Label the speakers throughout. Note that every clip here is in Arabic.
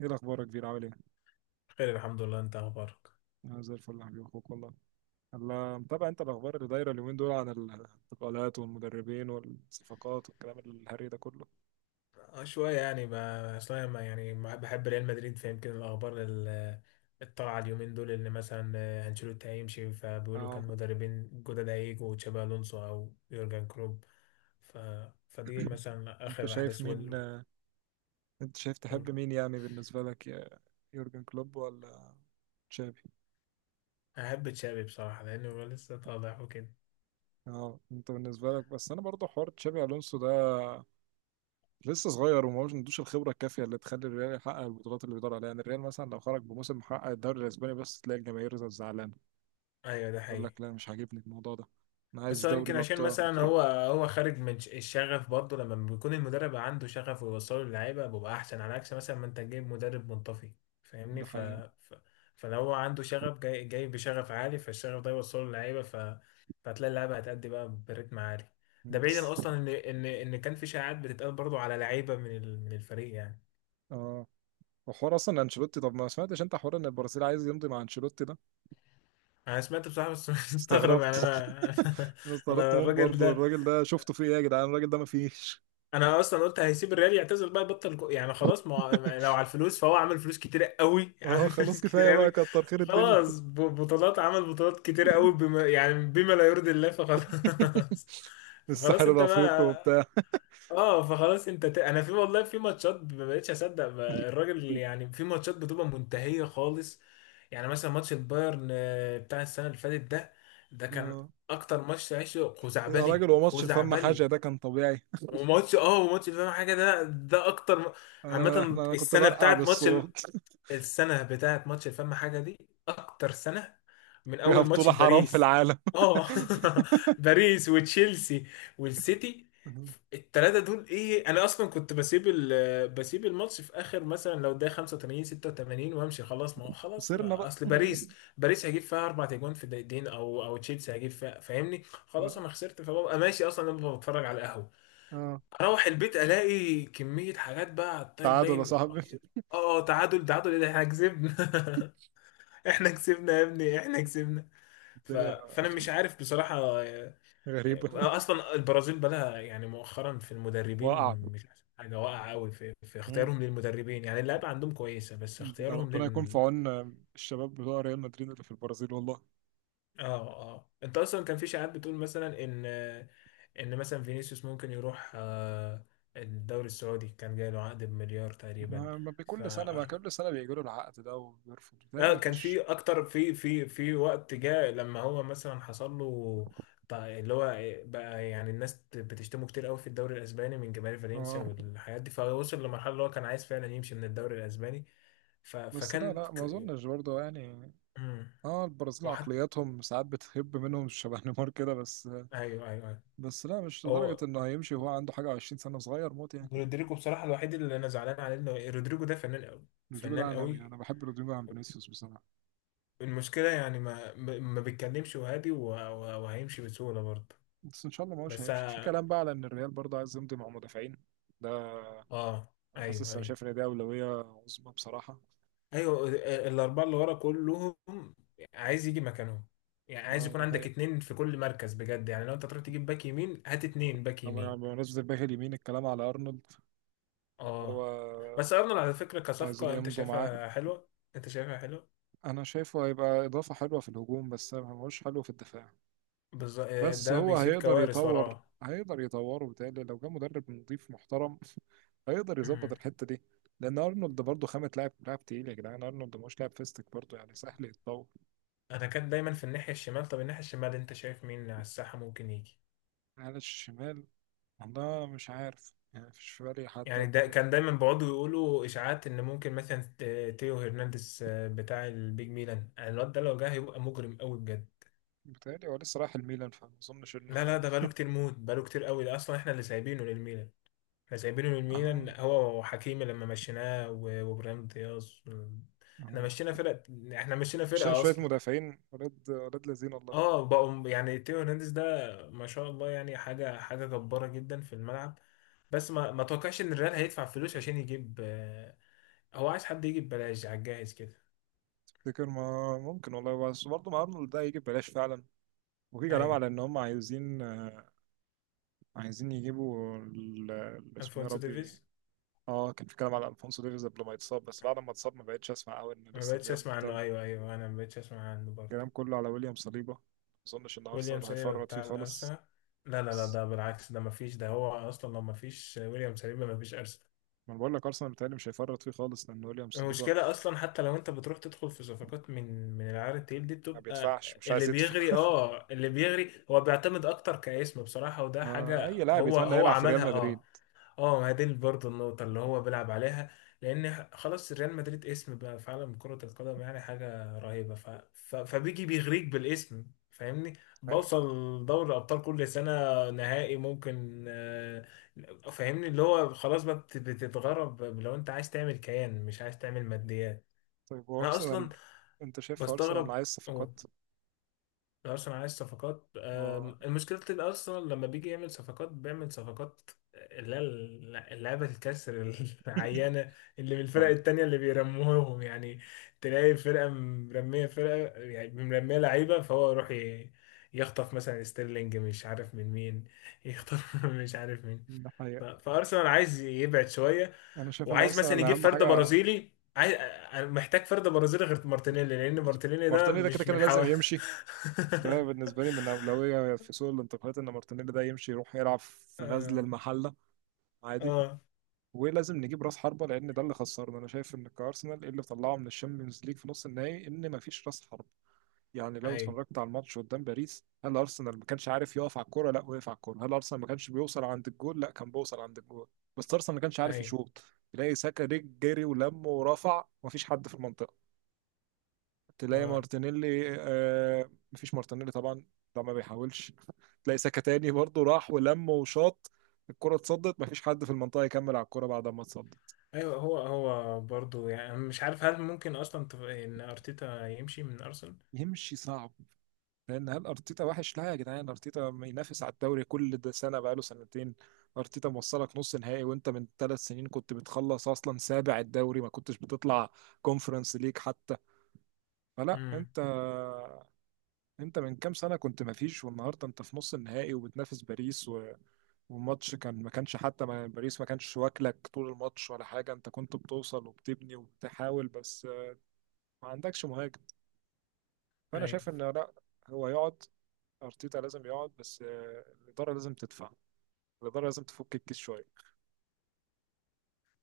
Speaker 1: ايه الاخبار يا كبير؟ عامل ايه؟
Speaker 2: خير، الحمد لله. انت اخبارك؟
Speaker 1: انا زي الفل يا حبيبي، اخوك والله. الله، متابع انت الاخبار اللي دايره اليومين دول عن الانتقالات والمدربين والصفقات والكلام الهري ده كله؟
Speaker 2: آه، شويه يعني اصلا ما يعني ما- بحب ريال مدريد فيمكن الاخبار الطالعه اليومين دول اللي مثلا انشيلوتي هيمشي، فبيقولوا
Speaker 1: اه،
Speaker 2: كان مدربين جدد هيجوا تشابي الونسو او يورجن كلوب. ف... فدي مثلا
Speaker 1: انت
Speaker 2: اخر
Speaker 1: شايف
Speaker 2: احداث
Speaker 1: مين؟ انت شايف تحب
Speaker 2: وال-
Speaker 1: مين يعني بالنسبه لك، يا يورجن كلوب ولا تشابي؟
Speaker 2: احب تشابي بصراحه، لانه هو لسه طالع وكده.
Speaker 1: اه، انت بالنسبه لك، بس انا برضه حوار تشابي الونسو ده لسه صغير وما عندوش الخبره الكافيه اللي تخلي الريال يحقق البطولات اللي بيدور عليها. يعني الريال مثلا لو خرج بموسم محقق الدوري الاسباني بس، تلاقي الجماهير زعلانه
Speaker 2: ايوه، ده
Speaker 1: يقول
Speaker 2: حقيقي.
Speaker 1: لك لا، مش عاجبني الموضوع ده، انا عايز
Speaker 2: بس هو
Speaker 1: دوري
Speaker 2: يمكن عشان
Speaker 1: الابطال.
Speaker 2: مثلا هو خارج من الشغف برضه. لما بيكون المدرب عنده شغف ويوصله للعيبه بيبقى احسن، على عكس مثلا ما انت جايب مدرب منطفي. فاهمني؟
Speaker 1: ده حقيقة.
Speaker 2: ف... فلو هو عنده شغف، جاي جاي بشغف عالي، فالشغف ده يوصله للعيبه، فهتلاقي اللعيبه هتأدي بقى برتم عالي. ده بعيدا
Speaker 1: بس-
Speaker 2: اصلا ان كان في شائعات بتتقال برضه على لعيبه من الفريق يعني.
Speaker 1: اه، وحوار اصلا انشيلوتي، طب ما سمعتش انت حوار ان البرازيل عايز يمضي مع انشيلوتي ده؟
Speaker 2: انا سمعت بصراحه بس مستغرب يعني.
Speaker 1: استغربت
Speaker 2: انا
Speaker 1: انا استغربت
Speaker 2: انا
Speaker 1: موت
Speaker 2: الراجل
Speaker 1: برضه.
Speaker 2: ده،
Speaker 1: الراجل ده شفته في ايه يا جدعان؟ الراجل ده ما فيش
Speaker 2: انا اصلا قلت هيسيب الريال يعتزل بقى يبطل يعني خلاص. ما هو- ما- لو على الفلوس فهو عمل فلوس كتير قوي عمل
Speaker 1: اه خلاص،
Speaker 2: فلوس كتير
Speaker 1: كفايه بقى،
Speaker 2: قوي.
Speaker 1: كتر خير الدنيا
Speaker 2: خلاص، بطولات عمل بطولات كتير قوي، بما يعني بما لا يرضي الله، فخلاص فخلاص
Speaker 1: الساحل
Speaker 2: انت
Speaker 1: الافريقي
Speaker 2: بقى.
Speaker 1: وبتاع
Speaker 2: اه، فخلاص انت انا في والله في ماتشات ما بقتش اصدق بقى الراجل. يعني في ماتشات بتبقى منتهية خالص. يعني مثلا ماتش البايرن بتاع السنة اللي فاتت ده، كان
Speaker 1: اه.
Speaker 2: اكتر ماتش عشته،
Speaker 1: يا
Speaker 2: خزعبلي
Speaker 1: راجل، هو ماتش الفم حاجه
Speaker 2: خزعبلي.
Speaker 1: ده كان طبيعي.
Speaker 2: وماتش وماتش فاهم حاجه ده، اكتر
Speaker 1: انا
Speaker 2: عامه
Speaker 1: احنا انا كنت
Speaker 2: السنه
Speaker 1: برقع
Speaker 2: بتاعت ماتش
Speaker 1: بالصوت
Speaker 2: السنه بتاعت ماتش فاهم حاجه دي اكتر سنه، من
Speaker 1: فيها
Speaker 2: اول ماتش
Speaker 1: بطوله حرام في
Speaker 2: باريس.
Speaker 1: العالم
Speaker 2: اه باريس وتشيلسي والسيتي، الثلاثه دول. ايه، انا اصلا كنت بسيب بسيب الماتش في اخر، مثلا لو ده 85 86 وامشي خلاص. ما هو خلاص،
Speaker 1: خسرنا
Speaker 2: ما
Speaker 1: بقى.
Speaker 2: اصل باريس باريس هيجيب فيها اربع اجوان في دقيقتين، او تشيلسي هيجيب فيها. فاهمني؟ خلاص
Speaker 1: لا.
Speaker 2: انا خسرت فببقى ماشي. اصلا انا ببقى بتفرج على القهوه،
Speaker 1: اه،
Speaker 2: اروح البيت الاقي كميه حاجات بقى على التايم
Speaker 1: تعادل يا
Speaker 2: لاين. اه،
Speaker 1: صاحبي
Speaker 2: اه، تعادل تعادل ايه، ده احنا كسبنا احنا كسبنا يا ابني، احنا كسبنا.
Speaker 1: الدنيا.
Speaker 2: فانا مش عارف بصراحه.
Speaker 1: غريبه
Speaker 2: اصلا البرازيل بقى لها يعني مؤخرا في المدربين
Speaker 1: وقع.
Speaker 2: مش أحسن حاجه، واقعه قوي في اختيارهم للمدربين. يعني اللعيبه عندهم كويسه، بس
Speaker 1: ده
Speaker 2: اختيارهم
Speaker 1: ربنا يكون في
Speaker 2: لل...
Speaker 1: عون الشباب بتوع ريال مدريد اللي في البرازيل والله.
Speaker 2: اه. اه، انت اصلا كان في شائعات بتقول مثلا ان ان مثلا فينيسيوس ممكن يروح الدوري السعودي. كان جاي له عقد بمليار تقريبا.
Speaker 1: ما ما
Speaker 2: ف
Speaker 1: بكل سنة ما كل سنة بيجيله العقد ده وبيرفض، بالتالي
Speaker 2: لا،
Speaker 1: ما
Speaker 2: كان
Speaker 1: فيش.
Speaker 2: في اكتر، في وقت جاء لما هو مثلا حصل له اللي هو بقى يعني الناس بتشتمه كتير قوي في الدوري الاسباني من جماهير فالنسيا
Speaker 1: اه
Speaker 2: والحاجات دي، فوصل لمرحله اللي هو كان عايز فعلا يمشي من الدوري الاسباني. ف
Speaker 1: بس، لا
Speaker 2: فكان
Speaker 1: لا، ما اظنش برضه يعني.
Speaker 2: مم.
Speaker 1: اه، البرازيل
Speaker 2: واحد.
Speaker 1: عقلياتهم ساعات بتهب منهم شبه نيمار كده، بس.
Speaker 2: ايوه، ايوه، ايوه.
Speaker 1: بس لا، مش لدرجة
Speaker 2: هو
Speaker 1: انه هيمشي وهو عنده حاجة 20 سنة، صغير موت يعني.
Speaker 2: رودريجو بصراحه الوحيد اللي انا زعلان عليه، انه رودريجو ده فنان قوي،
Speaker 1: رودريجو ده
Speaker 2: فنان
Speaker 1: عالمي،
Speaker 2: قوي.
Speaker 1: انا بحب رودريجو عن فينيسيوس بصراحة.
Speaker 2: المشكله يعني ما بيتكلمش وهادي، وهيمشي بسهوله برضه.
Speaker 1: بس ان شاء الله ما هوش
Speaker 2: بس
Speaker 1: هيمشي. في كلام بقى على ان الريال برضه عايز يمضي مع مدافعين ده.
Speaker 2: اه، ايوه
Speaker 1: حاسس، انا
Speaker 2: ايوه
Speaker 1: شايف ان دي أولوية عظمى بصراحة.
Speaker 2: ايوه. الاربعه اللي ورا كلهم عايز يجي مكانهم. يعني عايز
Speaker 1: اه
Speaker 2: يكون
Speaker 1: ده
Speaker 2: عندك
Speaker 1: حقيقة.
Speaker 2: اتنين في كل مركز بجد. يعني لو انت تروح تجيب باك يمين، هات اتنين باك
Speaker 1: طبعا يعني
Speaker 2: يمين.
Speaker 1: بمناسبة الباك اليمين، الكلام على أرنولد إن هو
Speaker 2: اه، بس ارنولد على فكره
Speaker 1: عايزين
Speaker 2: كصفقه انت
Speaker 1: يمضوا معاه.
Speaker 2: شايفها حلوه؟ انت شايفها حلوه؟
Speaker 1: أنا شايفه هيبقى إضافة حلوة في الهجوم، بس مش حلو في الدفاع.
Speaker 2: بالظبط،
Speaker 1: بس
Speaker 2: ده
Speaker 1: هو
Speaker 2: بيسيب
Speaker 1: هيقدر
Speaker 2: كوارث
Speaker 1: يطور،
Speaker 2: وراه.
Speaker 1: هيقدر يطوره. بتهيألي لو جه مدرب نظيف محترم هيقدر يظبط
Speaker 2: مم.
Speaker 1: الحتة دي. لأن أرنولد برضه خامة لاعب، لاعب تقيل يا جدعان، أرنولد مش لاعب فيستك برضه، يعني سهل يتطور.
Speaker 2: انا كان دايما في الناحيه الشمال. طب الناحيه الشمال انت شايف مين على الساحه ممكن يجي؟
Speaker 1: على الشمال، والله مش عارف يعني، مفيش في بالي حد
Speaker 2: يعني
Speaker 1: قد
Speaker 2: ده
Speaker 1: كده.
Speaker 2: كان دايما بيقعدوا يقولوا اشاعات ان ممكن مثلا تيو هرنانديز بتاع البيج ميلان. يعني الواد ده لو جه هيبقى مجرم قوي بجد.
Speaker 1: بتهيألي هو لسه رايح الميلان، فما أظنش
Speaker 2: لا لا،
Speaker 1: إنه.
Speaker 2: ده بقاله كتير موت، بقاله كتير قوي، ده اصلا احنا اللي سايبينه للميلان. احنا سايبينه للميلان
Speaker 1: آه
Speaker 2: هو وحكيمي لما مشيناه وابراهيم دياز. احنا
Speaker 1: آه،
Speaker 2: مشينا فرقة، احنا مشينا
Speaker 1: عشان
Speaker 2: فرقة
Speaker 1: شوية
Speaker 2: اصلا.
Speaker 1: مدافعين، ولاد ولاد لذين والله.
Speaker 2: اه، بقوا يعني تيو هرنانديز ده ما شاء الله، يعني حاجة حاجة جبارة جدا في الملعب. بس ما توقعش ان الريال هيدفع فلوس عشان يجيب، آه، هو عايز حد يجيب ببلاش على الجاهز كده.
Speaker 1: تفتكر؟ ما ممكن والله، بس برضه مع أرنولد ده هيجي ببلاش فعلا. وفي كلام
Speaker 2: ايوه،
Speaker 1: على إن هم عايزين، عايزين يجيبوا اسمه إيه يا
Speaker 2: الفونسو
Speaker 1: ربي؟
Speaker 2: ديفيز.
Speaker 1: اه كان في كلام على ألفونسو ديفيز قبل ما يتصاب، بس بعد ما اتصاب ما بقتش أسمع أوي إن
Speaker 2: أنا ما
Speaker 1: لسه
Speaker 2: بقتش
Speaker 1: الريال
Speaker 2: اسمع
Speaker 1: مهتم.
Speaker 2: عنه، ايوه ايوه، انا ما بقتش اسمع عنه برضه.
Speaker 1: الكلام كله على ويليام صليبة. ما أظنش إن
Speaker 2: ويليام
Speaker 1: أرسنال
Speaker 2: سليبا
Speaker 1: هيفرط فيه
Speaker 2: بتاع
Speaker 1: خالص.
Speaker 2: الارسنال؟ لا لا لا،
Speaker 1: بس
Speaker 2: ده بالعكس، ده مفيش. ده هو اصلا لو مفيش ويليام سليبا مفيش ارسنال.
Speaker 1: ما أنا بقول لك أرسنال بيتهيألي مش هيفرط فيه خالص، لأن ويليام صليبة.
Speaker 2: المشكله اصلا حتى لو انت بتروح تدخل في صفقات من العيار التقيل دي،
Speaker 1: ما
Speaker 2: بتبقى
Speaker 1: بيدفعش، مش
Speaker 2: اللي
Speaker 1: عايز يدفع.
Speaker 2: بيغري، اه اللي بيغري. هو بيعتمد اكتر كاسم بصراحه، وده
Speaker 1: ما أي
Speaker 2: حاجه
Speaker 1: لاعب
Speaker 2: هو
Speaker 1: يتمنى
Speaker 2: هو
Speaker 1: يلعب في ريال
Speaker 2: عملها. اه،
Speaker 1: مدريد.
Speaker 2: اه ما هي دي برضه النقطة اللي هو بيلعب عليها. لأن خلاص، ريال مدريد اسم بقى في عالم كرة القدم، يعني حاجة رهيبة. فبيجي بيغريك بالاسم، فاهمني؟ بوصل دوري أبطال كل سنة، نهائي ممكن، فاهمني. اللي هو خلاص بقى بتتغرب، لو أنت عايز تعمل كيان مش عايز تعمل ماديات.
Speaker 1: طيب
Speaker 2: أنا أصلا
Speaker 1: وارسنال، انت شايف ارسنال
Speaker 2: بستغرب.
Speaker 1: عايز صفقات؟
Speaker 2: أرسنال عايز صفقات؟
Speaker 1: اه،
Speaker 2: المشكلة الأرسنال لما بيجي يعمل صفقات، بيعمل صفقات اللي هي اللعبة الكسر العيانة، اللي من الفرق
Speaker 1: اه.
Speaker 2: التانية اللي بيرموهم يعني. تلاقي فرقة مرمية، فرقة يعني مرمية لعيبة، فهو يروح يخطف مثلا ستيرلينج مش عارف من مين، يخطف مش عارف مين.
Speaker 1: الحقيقة
Speaker 2: فارسنال عايز يبعد شويه،
Speaker 1: انا شايف ان
Speaker 2: وعايز مثلا
Speaker 1: ارسنال
Speaker 2: يجيب
Speaker 1: اهم
Speaker 2: فرد
Speaker 1: حاجة.
Speaker 2: برازيلي. عايز، أنا محتاج فرد برازيلي غير مارتينيلي، لان مارتينيلي ده
Speaker 1: مارتينيلي ده كده
Speaker 2: مش
Speaker 1: كده
Speaker 2: من
Speaker 1: لازم
Speaker 2: حوا
Speaker 1: يمشي، ده بالنسبة لي من اولوية في سوق الانتقالات، ان مارتينيلي ده يمشي، يروح يلعب في غزل
Speaker 2: اه،
Speaker 1: المحلة عادي.
Speaker 2: اه،
Speaker 1: ولازم نجيب راس حربة، لان ده اللي خسرنا. انا شايف ان كارسنال إيه اللي طلعه من الشامبيونز ليج في نص النهائي؟ ان مفيش راس حربة. يعني لو
Speaker 2: ايوه
Speaker 1: اتفرجت على الماتش قدام باريس، هل ارسنال ما كانش عارف يقف على الكوره؟ لا، وقف على الكوره. هل ارسنال ما كانش بيوصل عند الجول؟ لا، كان بيوصل عند الجول. بس ارسنال ما كانش عارف
Speaker 2: ايوه،
Speaker 1: يشوط. تلاقي ساكا جري ولم ورفع ومفيش حد في المنطقه. تلاقي
Speaker 2: اه
Speaker 1: مارتينيلي، آه مفيش مارتينيلي طبعا، ده ما بيحاولش. تلاقي ساكا تاني برضه راح ولم وشاط، الكره اتصدت، مفيش حد في المنطقه يكمل على الكوره بعد ما اتصدت.
Speaker 2: ايوه. هو برضو، يعني أنا مش عارف هل ممكن اصلا ان ارتيتا يمشي من ارسنال.
Speaker 1: يمشي صعب، لان هل ارتيتا وحش؟ لا يا جدعان، ارتيتا ما ينافس على الدوري؟ كل ده سنه، بقاله سنتين. ارتيتا موصلك نص نهائي، وانت من 3 سنين كنت بتخلص اصلا سابع الدوري، ما كنتش بتطلع كونفرنس ليج حتى. فلا،
Speaker 2: امم.
Speaker 1: انت، انت من كام سنه كنت ما فيش، والنهارده انت في نص النهائي وبتنافس باريس. و... والماتش كان، ما كانش حتى، ما يعني، باريس ما كانش واكلك طول الماتش ولا حاجه، انت كنت بتوصل وبتبني وبتحاول، بس ما عندكش مهاجم. فانا
Speaker 2: ايوه
Speaker 1: شايف ان لا، هو يقعد، ارتيتا لازم يقعد، بس الاداره لازم تدفع، الإدارة لازم تفك الكيس شوية.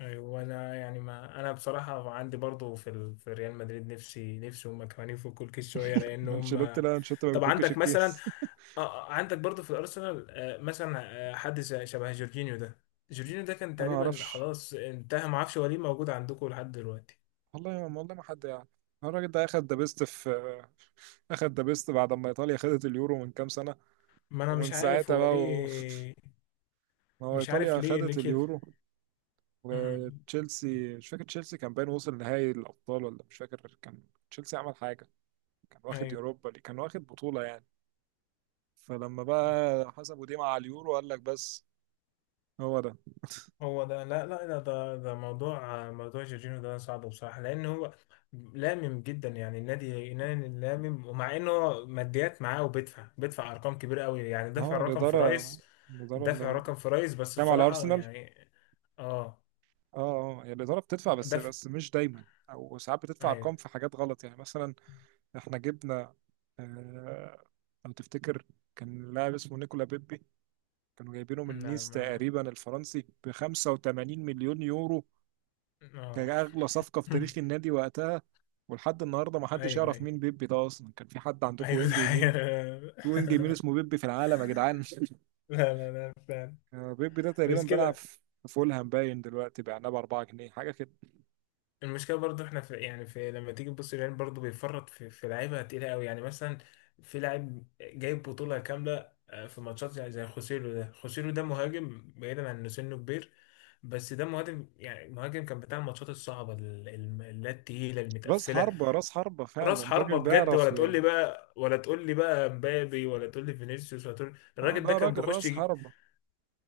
Speaker 2: ايوه. وانا يعني، ما انا بصراحه عندي برضو في ريال مدريد، نفسي نفسي هم كمان يفكوا الكيس شويه، لان
Speaker 1: أنشيلوتي
Speaker 2: هم.
Speaker 1: لا، أنشيلوتي ما
Speaker 2: طب
Speaker 1: بيفكش
Speaker 2: عندك مثلا،
Speaker 1: الكيس.
Speaker 2: عندك برضو في الارسنال، مثلا حد شبه جورجينيو ده. جورجينيو ده كان
Speaker 1: أنا ما
Speaker 2: تقريبا
Speaker 1: أعرفش
Speaker 2: خلاص انتهى، ما اعرفش هو ليه موجود عندكم لحد دلوقتي.
Speaker 1: والله، والله ما حد يعني. الراجل ده أخد ذا بيست في أخد ذا بيست بعد ما إيطاليا خدت اليورو من كام سنة،
Speaker 2: ما انا
Speaker 1: ومن
Speaker 2: مش عارف
Speaker 1: ساعتها
Speaker 2: هو
Speaker 1: بقى
Speaker 2: ليه.
Speaker 1: ما هو
Speaker 2: مش عارف
Speaker 1: إيطاليا
Speaker 2: ليه، ليه
Speaker 1: خدت
Speaker 2: كده.
Speaker 1: اليورو،
Speaker 2: امم.
Speaker 1: وتشيلسي مش فاكر، تشيلسي كان باين وصل نهائي الأبطال ولا مش فاكر، كان تشيلسي عمل حاجة، كان واخد
Speaker 2: ايوه،
Speaker 1: كان واخد بطولة يعني. فلما بقى حسبوا دي مع اليورو، قال لك بس هو ده.
Speaker 2: هو ده. لا لا، ده موضوع، موضوع جورجينيو ده صعب بصراحة، لان هو لامم جدا. يعني النادي نادي لامم، ومع انه هو ماديات معاه وبيدفع، ارقام كبيرة قوي، يعني دافع
Speaker 1: اه،
Speaker 2: رقم في
Speaker 1: الإدارة،
Speaker 2: رايس،
Speaker 1: الإدارة
Speaker 2: دافع
Speaker 1: اللي
Speaker 2: رقم في رايس، بس
Speaker 1: كام على
Speaker 2: بصراحة
Speaker 1: أرسنال؟
Speaker 2: يعني اه.
Speaker 1: اه، اه يعني الإدارة بتدفع، بس
Speaker 2: ده في...
Speaker 1: بس مش دايما، أو ساعات بتدفع
Speaker 2: ايوه.
Speaker 1: أرقام في حاجات غلط. يعني مثلا إحنا جبنا، آه، لو تفتكر، كان لاعب اسمه نيكولا بيبي، كانوا جايبينه من
Speaker 2: لا
Speaker 1: نيس
Speaker 2: ما،
Speaker 1: تقريبا، الفرنسي، ب 85 مليون يورو.
Speaker 2: اه
Speaker 1: كان أغلى صفقة في تاريخ النادي وقتها. ولحد النهاردة ما حدش
Speaker 2: ايوه
Speaker 1: يعرف
Speaker 2: ايوه
Speaker 1: مين بيبي ده أصلا. كان في حد عندكم
Speaker 2: ايوه،
Speaker 1: وينج
Speaker 2: ده حقيقة.
Speaker 1: يمين؟ في وينج يمين اسمه بيبي في العالم يا جدعان؟
Speaker 2: لا لا لا، فعلا
Speaker 1: بيبي ده تقريبا
Speaker 2: مش
Speaker 1: بيلعب
Speaker 2: كده.
Speaker 1: في فولهام باين دلوقتي، بعناه ب 4 جنيه حاجة.
Speaker 2: المشكله برضو احنا، في يعني في لما تيجي تبص، الريال برضو بيفرط في لعيبه تقيله قوي. يعني مثلا في لاعب جايب بطوله كامله، في ماتشات زي، خوسيلو ده. خوسيلو ده مهاجم، بعيدا عن انه سنه كبير، بس ده مهاجم. يعني مهاجم كان بتاع الماتشات الصعبه اللي هي التقيله
Speaker 1: راس
Speaker 2: المتقفله.
Speaker 1: حربة، راس حربة
Speaker 2: راس
Speaker 1: فعلا، راجل
Speaker 2: حربة بجد،
Speaker 1: بيعرف
Speaker 2: ولا تقول لي
Speaker 1: يعني.
Speaker 2: بقى، ولا تقول لي بقى مبابي، ولا تقول لي فينيسيوس، ولا تقول.
Speaker 1: اه
Speaker 2: الراجل
Speaker 1: ده
Speaker 2: ده كان
Speaker 1: راجل
Speaker 2: بيخش
Speaker 1: راس
Speaker 2: يجي...
Speaker 1: حربة،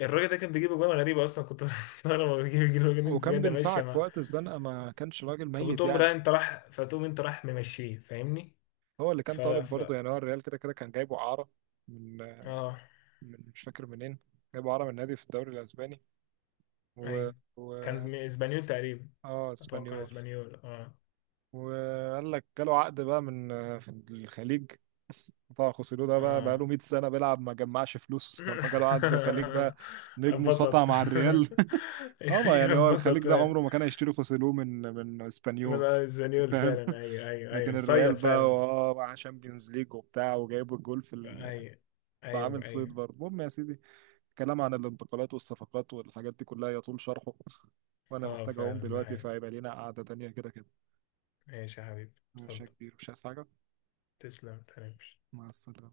Speaker 2: الراجل ده كان بيجيب اجوان غريبة اصلا، كنت بستغرب. هو بيجيب اجوان جنون
Speaker 1: وكان
Speaker 2: زيادة ماشية
Speaker 1: بينفعك في
Speaker 2: مع،
Speaker 1: وقت الزنقة، ما كانش راجل ميت
Speaker 2: فبتقوم
Speaker 1: يعني.
Speaker 2: رايح، انت راح فتقوم، انت راح ممشيه، فاهمني؟
Speaker 1: هو اللي كان
Speaker 2: ف...
Speaker 1: طالب
Speaker 2: ف...
Speaker 1: برضه يعني، هو الريال كده كده كان جايبه إعارة من،
Speaker 2: اه،
Speaker 1: مش فاكر منين، جايبه إعارة من نادي في الدوري الأسباني، و,
Speaker 2: ايوه. كان
Speaker 1: و...
Speaker 2: من اسبانيول تقريبا،
Speaker 1: اه
Speaker 2: اتوقع
Speaker 1: اسبانيول.
Speaker 2: اسبانيول، اه.
Speaker 1: وقال لك جاله عقد بقى من، في الخليج. طبعا خوسيلو ده بقى
Speaker 2: اه
Speaker 1: له 100 سنة بيلعب، ما جمعش فلوس، فلما جاله عقد في الخليج بقى نجم وسطع
Speaker 2: اتبسط.
Speaker 1: مع الريال اه، ما
Speaker 2: ايوه
Speaker 1: يعني هو الخليج
Speaker 2: اتبسط
Speaker 1: ده
Speaker 2: فعلا.
Speaker 1: عمره ما كان هيشتري خوسيلو من، من
Speaker 2: من،
Speaker 1: اسبانيول.
Speaker 2: آه، اسبانيول
Speaker 1: فاهم
Speaker 2: فعلا. ايوه ايوه
Speaker 1: لكن
Speaker 2: ايوه،
Speaker 1: الريال
Speaker 2: صيط
Speaker 1: بقى
Speaker 2: فعلا.
Speaker 1: اه مع شامبيونز ليج وبتاع وجايب الجول
Speaker 2: ايوه ايوه
Speaker 1: فعامل صيد
Speaker 2: ايوه،
Speaker 1: برضه. المهم يا سيدي، كلام عن الانتقالات والصفقات والحاجات دي كلها يطول شرحه وانا
Speaker 2: اه
Speaker 1: محتاج اقوم
Speaker 2: فعلا، ده
Speaker 1: دلوقتي،
Speaker 2: حقيقي.
Speaker 1: فهيبقى لينا قعدة تانية. كده كده
Speaker 2: ماشي يا حبيبي.
Speaker 1: ماشي يا
Speaker 2: اتفضل.
Speaker 1: كبير، مش عايز حاجة؟
Speaker 2: تسلم، متهنكش.
Speaker 1: مع السلامة.